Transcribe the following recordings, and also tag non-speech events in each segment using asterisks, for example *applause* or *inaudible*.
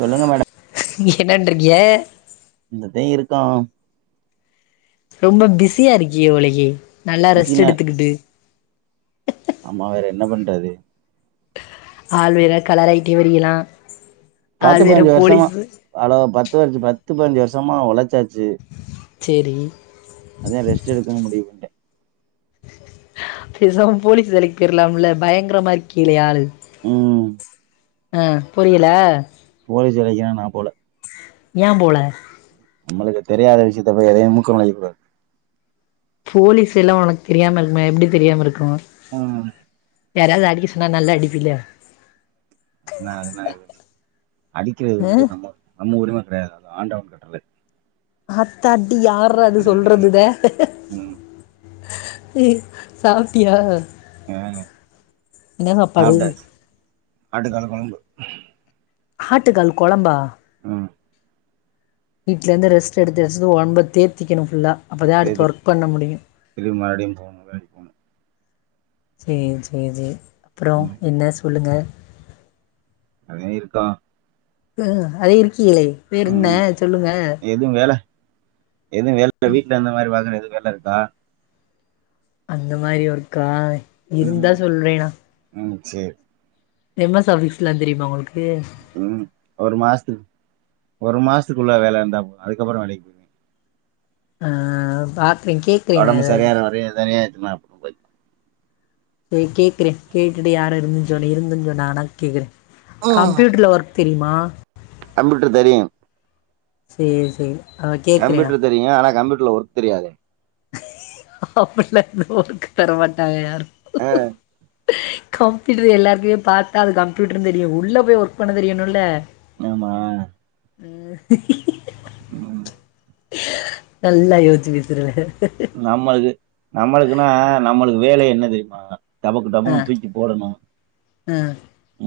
சொல்லுங்க மேடம் என்ன வண்றீங்க இந்ததே இருக்கோ ரொம்ப பிஸியா இருக்கிய போலயே நல்லா ரெஸ்ட் பிஸினு எடுத்துக்கிட்டு ஆமா வேற என்ன பண்றது ஆள் வேற கலராயிட்டே வரியலா பத்து பதுனஞ்சு வர்ஷமா அழகா பத்து வருச பத்து பதினஞ்சு வர்ஷமா ஒழச்சாச்சு சேரி அதா ரெஸ்ட் எடுக்கணுன் முடிவு பண்ட்டே பேசாம போலீஸ் வேலைக்கு போய்ற்லாம்ல பயங்கரமா இருக்கியளே ஆளு ம் ஆ புரியல போலீஸ் வேலைக்குலா நா போல ஏ போலா நம்மளுக்கு தெரியாத விஷ்யத்த போய் எதையு மூக்க நொளைக்க கூடாது போலீஸ் வேல ஒனக்கு தெரியாம இருக்குமா எப்டி தெரியாம இருக்கு ஆமா யாரையாது அடிக்க சொன்னா நல்லா அடிப்பில என்னா என்ன யோச்சு அடிக்கிறது வந்து ம் நம்ம நம்ம உரிம கெடையாது அது ஆண்டவன் கட்டளை ஆத்தாடி யார்ரா அது சொல்றது ம் இத ம் ம் சாப்டியா ஆ என்ன சாப்பாடு சாப்ட்டாச்சு ஆட்டுக்கால் கொழம்பு ஆட்டு கால் கொழம்பா ம் வீ்ட்லருந்து ரெஸ்ட் எடுத்து ரெஸ்ட்டு ஒடம்ப தேத்திக்கணு ஃபுல்லா அப்பதா அடுத்து தேத்திட்டு ஒர்க் பண்ண முடியு திரும்பி மறுபடியு போணு வேலைக்கு போணு சேரி சேரி சே அப்றோ ம் என்ன சொல்லுங்க அதே இருக்கோ ம் அதே இருக்கியே வேறென்ன சொல்லுங்க எது வேல எது வேல வீட்ல இந்த மாரி பாக்குற எது வேல இருக்கா அந்த மாரி ஒர்க்கா ம் இருந்தா சொல்றே நா ம் சேர் எம் எஸ் ஆஃபிஸ்லா தெரியுமா ஒங்களுக்கு ம் ஒரு மாசத்துக்கு ஒரு மாசத்துக்குள்ள வேல இருந்தா போது அதுக்கப்பறோ வேலைக்கு போய் அ அ அ பாக்றே கேக் ஒடம்பு சரியாகுர வரையு தனியா ஏத்தும போய் கேக்குறே கேட்டுட்டு யாரு இருந்துன் சொன்னா இருந்துன் சொன்னாகனா கேக்குறே கம்பூயூட்டர்ல ஒர்க் தெரியுமா கம்ப்யூட்ரு தெரியு சேரி சேரி அதா கேக்குறே நா தெரியுங்க ஆனா கம்ப்யூட்டர்ல ஒர்க் தெரியாதே அப்டில்லா இருந்தா ஒர்க்கு தரமாட்டாங்க யாரு அ கம்ப்யூட்ரு எல்லாருக்குமே பாத்தா அது கம்ப்யூட்ருன் தெரியு உள்ள போய் ஒர்க் பண்ண தெரியணுல்ல ஆமா ம். நல்லா யோச்சி வித்ருவ நம்ம இது நம்மளுக்குனா நம்மளுக்கு வேலயே என்ன தெரியுமா டபக்கு ஆ டபக்குனு தூக்கி போடணு ஆ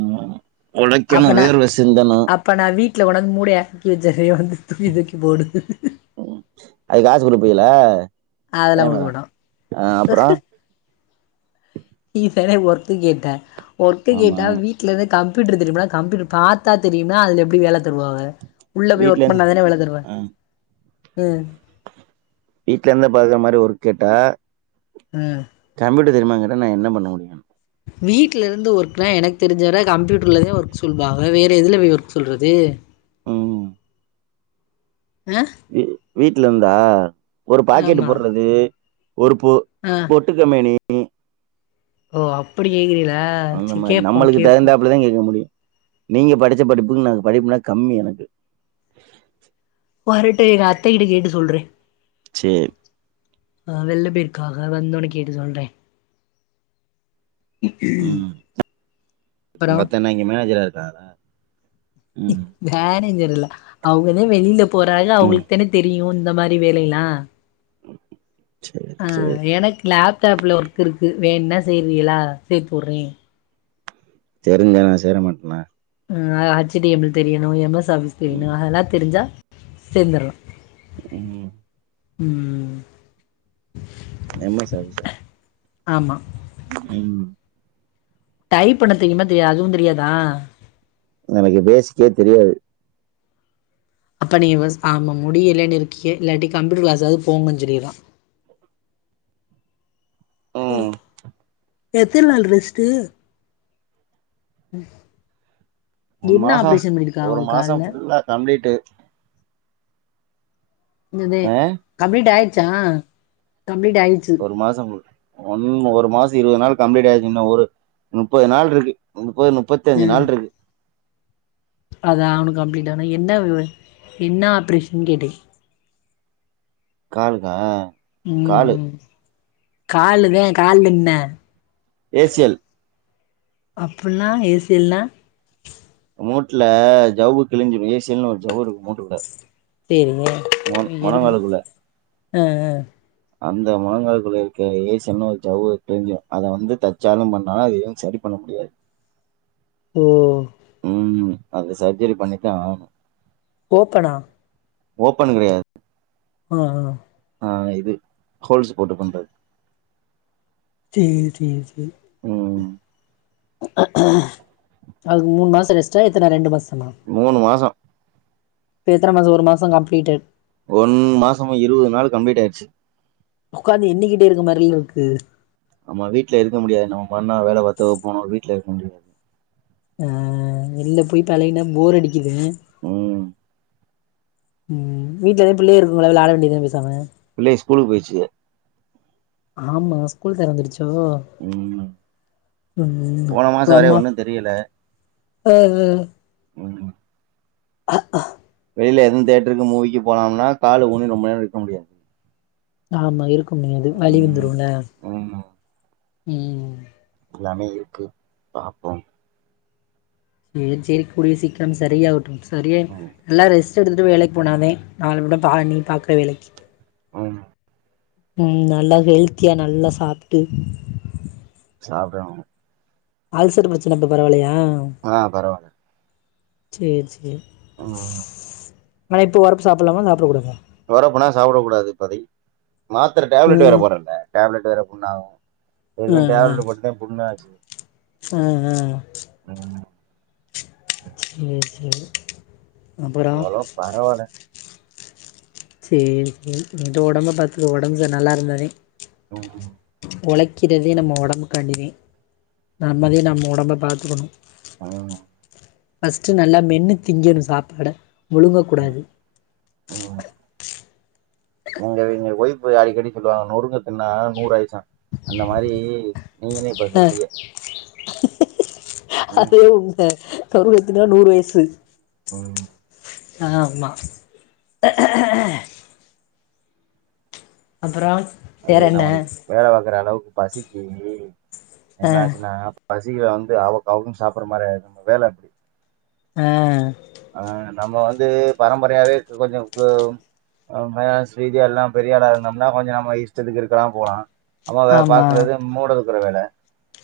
ம் ஒழைக்கணு வேர்வ சிந்தனு இப்ப நா வீட்ல கொண்டாந்து மூடய எறக்கி வச்சர்ரே வந்து தூக்கி தூக்கி போடு ம் அதுக்கு காசு குடுபிகளா அதெல்லா ஏ மா குடுக்க மாட்டோ அ அப்பறோ நீதான ஒர்க்கு கேட்ட ஒர்க்கு ஆமா கேட்டா வீட் வீட்ல இருந்து கம்ப்யூட்ரு தெரியுமானா கம்ப்யூட்ரு பாத்தா தெரியும்னா அதுல எப்டி வேல தருவாங்க உள்ள போயி வீட்ல ஒர்க் இருந்து பண்ணாதானே வேல தருவாக ஆ ம் வீட்ல இருந்தே பாக்குற மாரி ஒர்க் கேட்ட ம் கம்ப்யூட்ரு தெரியுமான் கேட்டா நா என்ன பண்ண முடியு வீட்ல இருந்து ஒர்க்னா எனக்கு தெரிஞ்சவற கம்யூட்ருலதே ஒர்க் சொல்வாக வேற எதுல போய் ஒர்க் சொல்றது ம் அ வீ வீட்ல இருந்தா ஒரு பாக்கெட்டு போட்றது ஒரு பொ அ பொட்டு கம்பெனி ஓ அப்டி கேக்குறீகளா அந்த செரி மாரி கேப்போ நம்மளுக்கு கேப்போ தகுந்தாப்புலதே கேக்க முடியு நீங்க படுச்ச படிப்புக்கு நாங்க படிப்புனா கம்மி எனக்கு வரட்டு எங்க அத்தகிட்ட கேட்டு சொல்றே சேர் ஆ வெள்ல போய்ருகாக வந்தோனே கேட்டு சொல்றே ம் அப்பறோ உங்கத்த என்ன இங்க மேனேஜரா இருக்காகளா ம் மேனேஜர் இல்ல அவுகதே வெளில போறாக ம் அவுகளுக்கு தான தெரியு இந்த மாரி வேலேல்லா சேரி ஆ சேரி எனக்கு லேப்டாப்புல ஒர்க் இருக்கு வேணுனா செய்றீகளா சேத்து வுற்றே தெருஞ்சா நா சேர மாட்டனா அ ஹச் டி எம் எல் தெரியணு எம் எஸ் ஆஃபிஸ் தெரியணு ம் அதல்லா தெருஞ்சா சேந்தர்லா ம் ம் ம் ம் எம் எஸ் ஆஃபீஸா ஆமா ம் டைப் பண்ண தெரியுமா தெரியாதா அதுவு தெரியாதா எனக்கு பேசிக்கே தெரியாது அப்போ நீங்க ஆம முடிய இல்லைன்னுறக்க இல்லாட்டி கம்ப்யூட்டர் கிளாஸாவது போங்கன்னு சொல்லிறல ம் எத்தினி நாள் ரெஸ்ட்டு என்ன ஆப்ரேஷன் பண்ணிருக்கா உங்க கால்ல ல்ல கம்ப்ளீட்டு் ஞ்சந்தே ஆ கம்ப்ளீட் ஆயிடுச்சா கம்ப்ளீட் ஆய் டுச்சு ஒரு மாசம் ஒன் ஒரு மாசம் இருபது நாள் கம்ப்ளீட் ஆய்ச்சுன்னா ஒரு நுப்பது நாள் இருக்கு நுப்பது நுப்பத்தஞ்சு நாள் இருக்கு அது அவனு கம்ப்ளீட் ஆனா என்ன வி என்ன ஆப்ரேஷன் கேட்டே காலுகா ம் ம் காலுத கால்ல என்ன ஏசியல் அப்ன்னா ஏசியல்னா மூட்ல ஜவ்வு கிழுஞ்சு ஏசியல்னு ஒரு ஜவ்வு இருக்கு மூட்டு கூட செரிங்க எறும்பு அ அ அந்த முழங்கால் குள்ள இருக்க ஏசியன்னு ஒரு ஜவ்வு கிழிஞ்சுரூ அத வந்து தைச்சாலு பண்லா அது எதுவு சரி பண்ண முடியாது ஓ ம் அது சர்ஜரி பண்ணிதா ஆவனு ஓப்பனா ஓப்பனு கிடயாது அ அ ஆ இது ஹோல்ஸ் போட்டு பண்றது சேரி சேரி சேரி ம் அதுக்கு மூணு மாச ரெஸ்ட்டா இல்ல ரெண்டு மாசமா மூணு மாசம் இப்ப எத்தன மாசோ ஒரு மாசோ கம்ப்ளீட்டு் ஒன் மாசமா இருபது நாள் கம்ப்ளீட் ஆய்டுச்சு உக்காந்து எண்ணிக்கிட்டே இருக்க மாரில இருக்கு ஆமா வீட்ல இருக்க முடியாது நம்ம பண்ணா வேல பாத்தவ போனா வீட்ல இருக்க முடியாது அ வெளில போய் பழகினா போர் அடிக்குது ம் ம் வீட்லதே பிள்ளைக இருக்குங்கள வெளாட வேண்டியதான பேசாம பிள்ளைக ஸ்கூலுக்கு போய்ருச்சுக ஆமா ஸ்கூல் தெறந்துருச்சோ ம். ம் போன இப்போ மாசம் வர அம்மா ஒன்னும் தெரியல. அது ம் அ ஆ வெளில எது தேட்டருக்கு மூவிக்கு போனம்னா கால ஊணி ரொம்ப நேர இருக்க முடியாது ஆமா இருக்க முடியாது வலி ம். வந்துருல ம். ம் எல்லாமே இருக்கு பாப்போ ஏஜ் இருக்கக்கூடிய சீக்கிரமே சரியாகட்டும் சரிய ம். நல்லா ரெஸ் ட் எடுத்துட்டு போய் வேலைக்கு போனாதே நாளப்பின்ன நீ பாக்கற வேலைக்கி ஆமா ம் நல்லா ஹெல்த்தியா நல்லா சாப்ட்டு சாப்டே ஆவனு அல்சர் பிரச்சன இப்ப பரவாலயா ஆ பரவால்ல சேர் சேரி ஆ ஆன இப்ப ஒரப்பு சாப்ட்லாமா சாப்டக்கூடாதா ஒரப்புலா சாப்ட கூடாது இப்பதக்கி மாத்திர டேப்லெட் வேற ம் போட்றல டேப்லெட் வேற புண்ணாவு இது டேப்லெட் போட்டுதே புண்ணாச்சி அ அ அ சேர் சேரி அப்பறோ அவுலதா சேர் சேரி நீ போ உடம்ப பாத்துக்கோ உடம்புக்கு நல்லா இருந்தாதே *unintelligible* வொழைக்கிறதே நம்ம உடம்பு காண்டிதே நம்பதே நம்ம உடம்ப பாத்துக்கணு ஆமா பர்ஸ்ட்டு நல்லா மென்னு திங்கணு சாப்பாட முழுங்க ம். கூடாது ம் இங்க எங்க ஒய்பு அடிக்கடி சொல்லுவாங்க நொறுங்க தின்னா நூறு ஆயிசா அந்த மாரி ஹ அது ம், உண்ம தரு எத்தனா நூறு வயசு ம் ஆம்மா அப்பறோ அது நம்மளுக்கு வேலைபாக்குற அளவுக்கு பசிக்கி ஆ என்ன ஆச்சுன்னா பசிக்கு வந்து அவக்கு அவக்குனு சாப்புற மாரிஆய்ரு நம்ம வேல அப்டி அ ஆ நம்ம வந்து பரம்பரயாவே கொஞ்ச ம் ஹ ஸ்ரீதீ எல்லா பெரியளா இருந்தோனா கொஞ்ச நம்ம இஷ்டத்துக்கு இருக்கலா போலா அவ் அவ பாக்குறது மூடதூக்குற வேல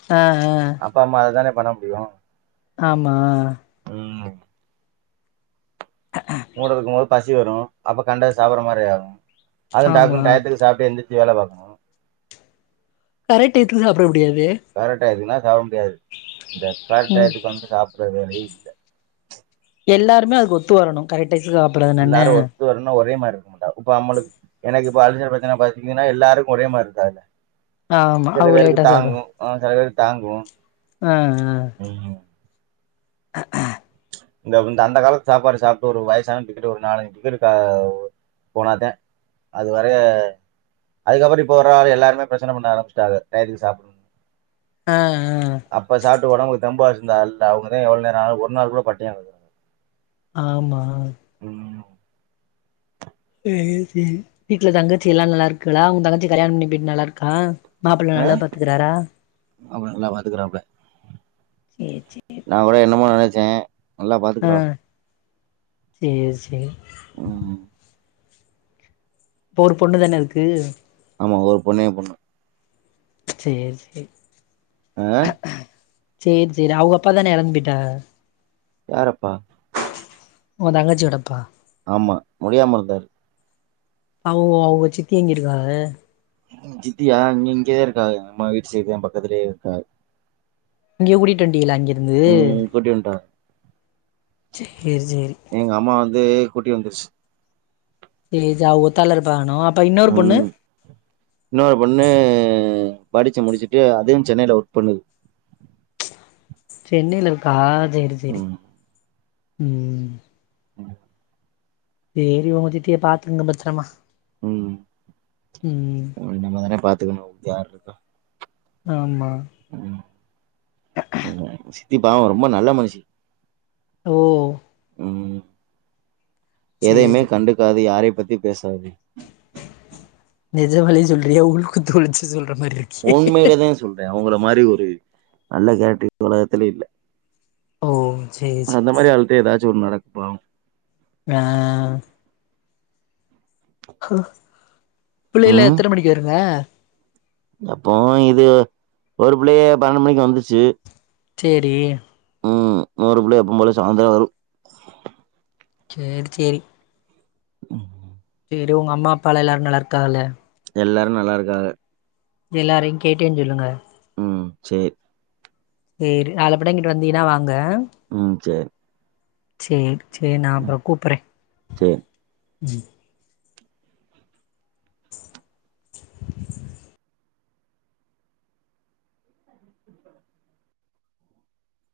அ அ அப்பா அம்மா அத தான பண்ண முடியு ஆமா ம் மூட தூக்கும் போது பசி வரும் அப்ப கண்டது சாப்பற மாரி ஆகும் அது டக்குன் ஆமா டயத்துக்கு சாப்டு எந்திரச்சி வேல பாக்கணு கரெக் டைத்துக்கு சாப்புட முடியாது கரெக்ட் டையித்துக்குன்னா சாப்ப முடியாது இந்த ம் கரெக்ட்டையத்துக்கு வந்து சாப்ட மாரி எல்லாருமே அதுக்கு ஒத்து வரணு கரட்டு டயத்துக்கு சாப் எல்லாரு ஒத்து வரணு ஒரே மாரி இருக்க மாட்டா இப்ப நம்மளுக் எனக்கு இப்ப அல்சர் பிரச்சன பாத்தீங்கன்னா எல்லாருக்கு ஒரேமாரி இருக்காது ஆமா சில அவங்க பேருக்கு லேட்டா தாங்கு ஆஹ சில பேர்க் தாங்கு ஹ ஹ *inaudible* அஹ இந்த இந்த அந்த காலத்து சாப்பாடு சாப்புட்டு ஒரு வயசான டிக்கெட்டு ஒரு நாலஞ்சு டிக்கெட் க ஒ போனாதா அது வரய அதுக்கப்றோ இப்ப வர ஆளு எல்லாருமே பிரச்சன பண்ண ஆரம்பிச்சாடாங்க டயத்துக்கு சாப்புட்ணுன்னு ஆ ஆ அப்ப சாப்புட்டு ஒடம்ப தேம்பா வெச்சிருந்த ஆள்டா அவுங்களே டா எவ்வள் நேரோ அனாலு ஒரு நாள் கூட பட்டியாக் கெடக்றாங்க ஆமா ம் வீட்ல தங்கச்சில்லா நல்லா இருக்காலா உங்க தங்கச்சி கல்யாணம் பண்ணி போட்டு நல்லா இருக்கா மாப்ள ஆ நல்லா பாத்துக்குறாரா அப்ப நல்லா பாத்துக்கறாப்புல சேர் சேரி நா கூட என்னமோ நெனைச்சே ஆ சேரி சேரி ம் இப்ப ஓர் பொண்ணு தானே இதுக்கு ஆமா ஒரு பொண்ணே எயா பொண்ணு சேர் சேரி அ சேர் சேரி அவுங்க அப்பா தானே எறந்து பேயிட்டாக யார் அப்பா ஓ தங்கச்சியோட அப்பா ஆமா முடியாம இருந்தாரு அவுக அவுங்க சித்தி எங்கிருக்காக ம் சித்தியா இங்க இங்கே இருக்காக நம்ம வீட்டு சைடு தா பக்கத்துலேயே இருக்காக இங்க கூட்டிட்டு வண்டிங்களா அங்கிருந்து ம் கூட்டி வந்ன்டாக சேரி சேரி எங்க அம்மா வந்து கூட்டி வந்துருச்சு சேரி ஜ அவுங்க ஒத்தாலா இருப்பாங்னோ ம் இன்னொரு பொண்ணு படிச்சு முடிச்சிட்டு அதுவும் சென்னையில ஒர்க் பண்ணுது சென்னையில இருக்கா சேரி சேரி ம் ம் ம் சேரி உங்க சித்திய பாத்துக்கோங்க பத்திரமா ம் ம் நம்ம தானே பாத்துக்கணு அவுங்ளுக் யார் இருக்க ஆமா ம் ஆமா ஆமா எயாசித்தி பாவோ ரொம்ப நல்ல மனுஷி ஓ ம் சேரி எதையுமே சேரி கண்டுக்காது யார பத்தியு பேசாது நிஜமாலியே சொல்றியா உள் குத்துஒழிச்சு சொல்ற மாரி இருக் உண்மையிலேதா சொல்றே அவுங்கள மாரி ஒரு நல்ல கேரக்டர் இந்த உலகத்திலே இல்ல ஓ சேரி சேரி எப்பயு ஏதாச்சு ஒன்னு நடக்கு பாவோ ஆ புள்ளைகள்லா எத்தன மணிக்கு வருங்க எப்போவு இது ஒரு பிள்ளய பன்னென்டு மணிக்கு வந்துச்சு சேரி இன்னொரு புள்ள எப்போவு போல சாய்ந்தரோ வரு சேர் சேரி ம் சேரி ஒங்க அம்மா அப்பால எல்லாரு நல்லாருக்காகள எல்லாரு நல்லாருக்காக எல்லார்யு கேட்டேன் சொல்லுங்க ம் சேர் சேரி நாள பின்ன இங்கிட்டு வந்தீங்ன்னா வாங்க ம் சேரி சேர் சேர் நா அப்பறோ கூப்புறே சேரி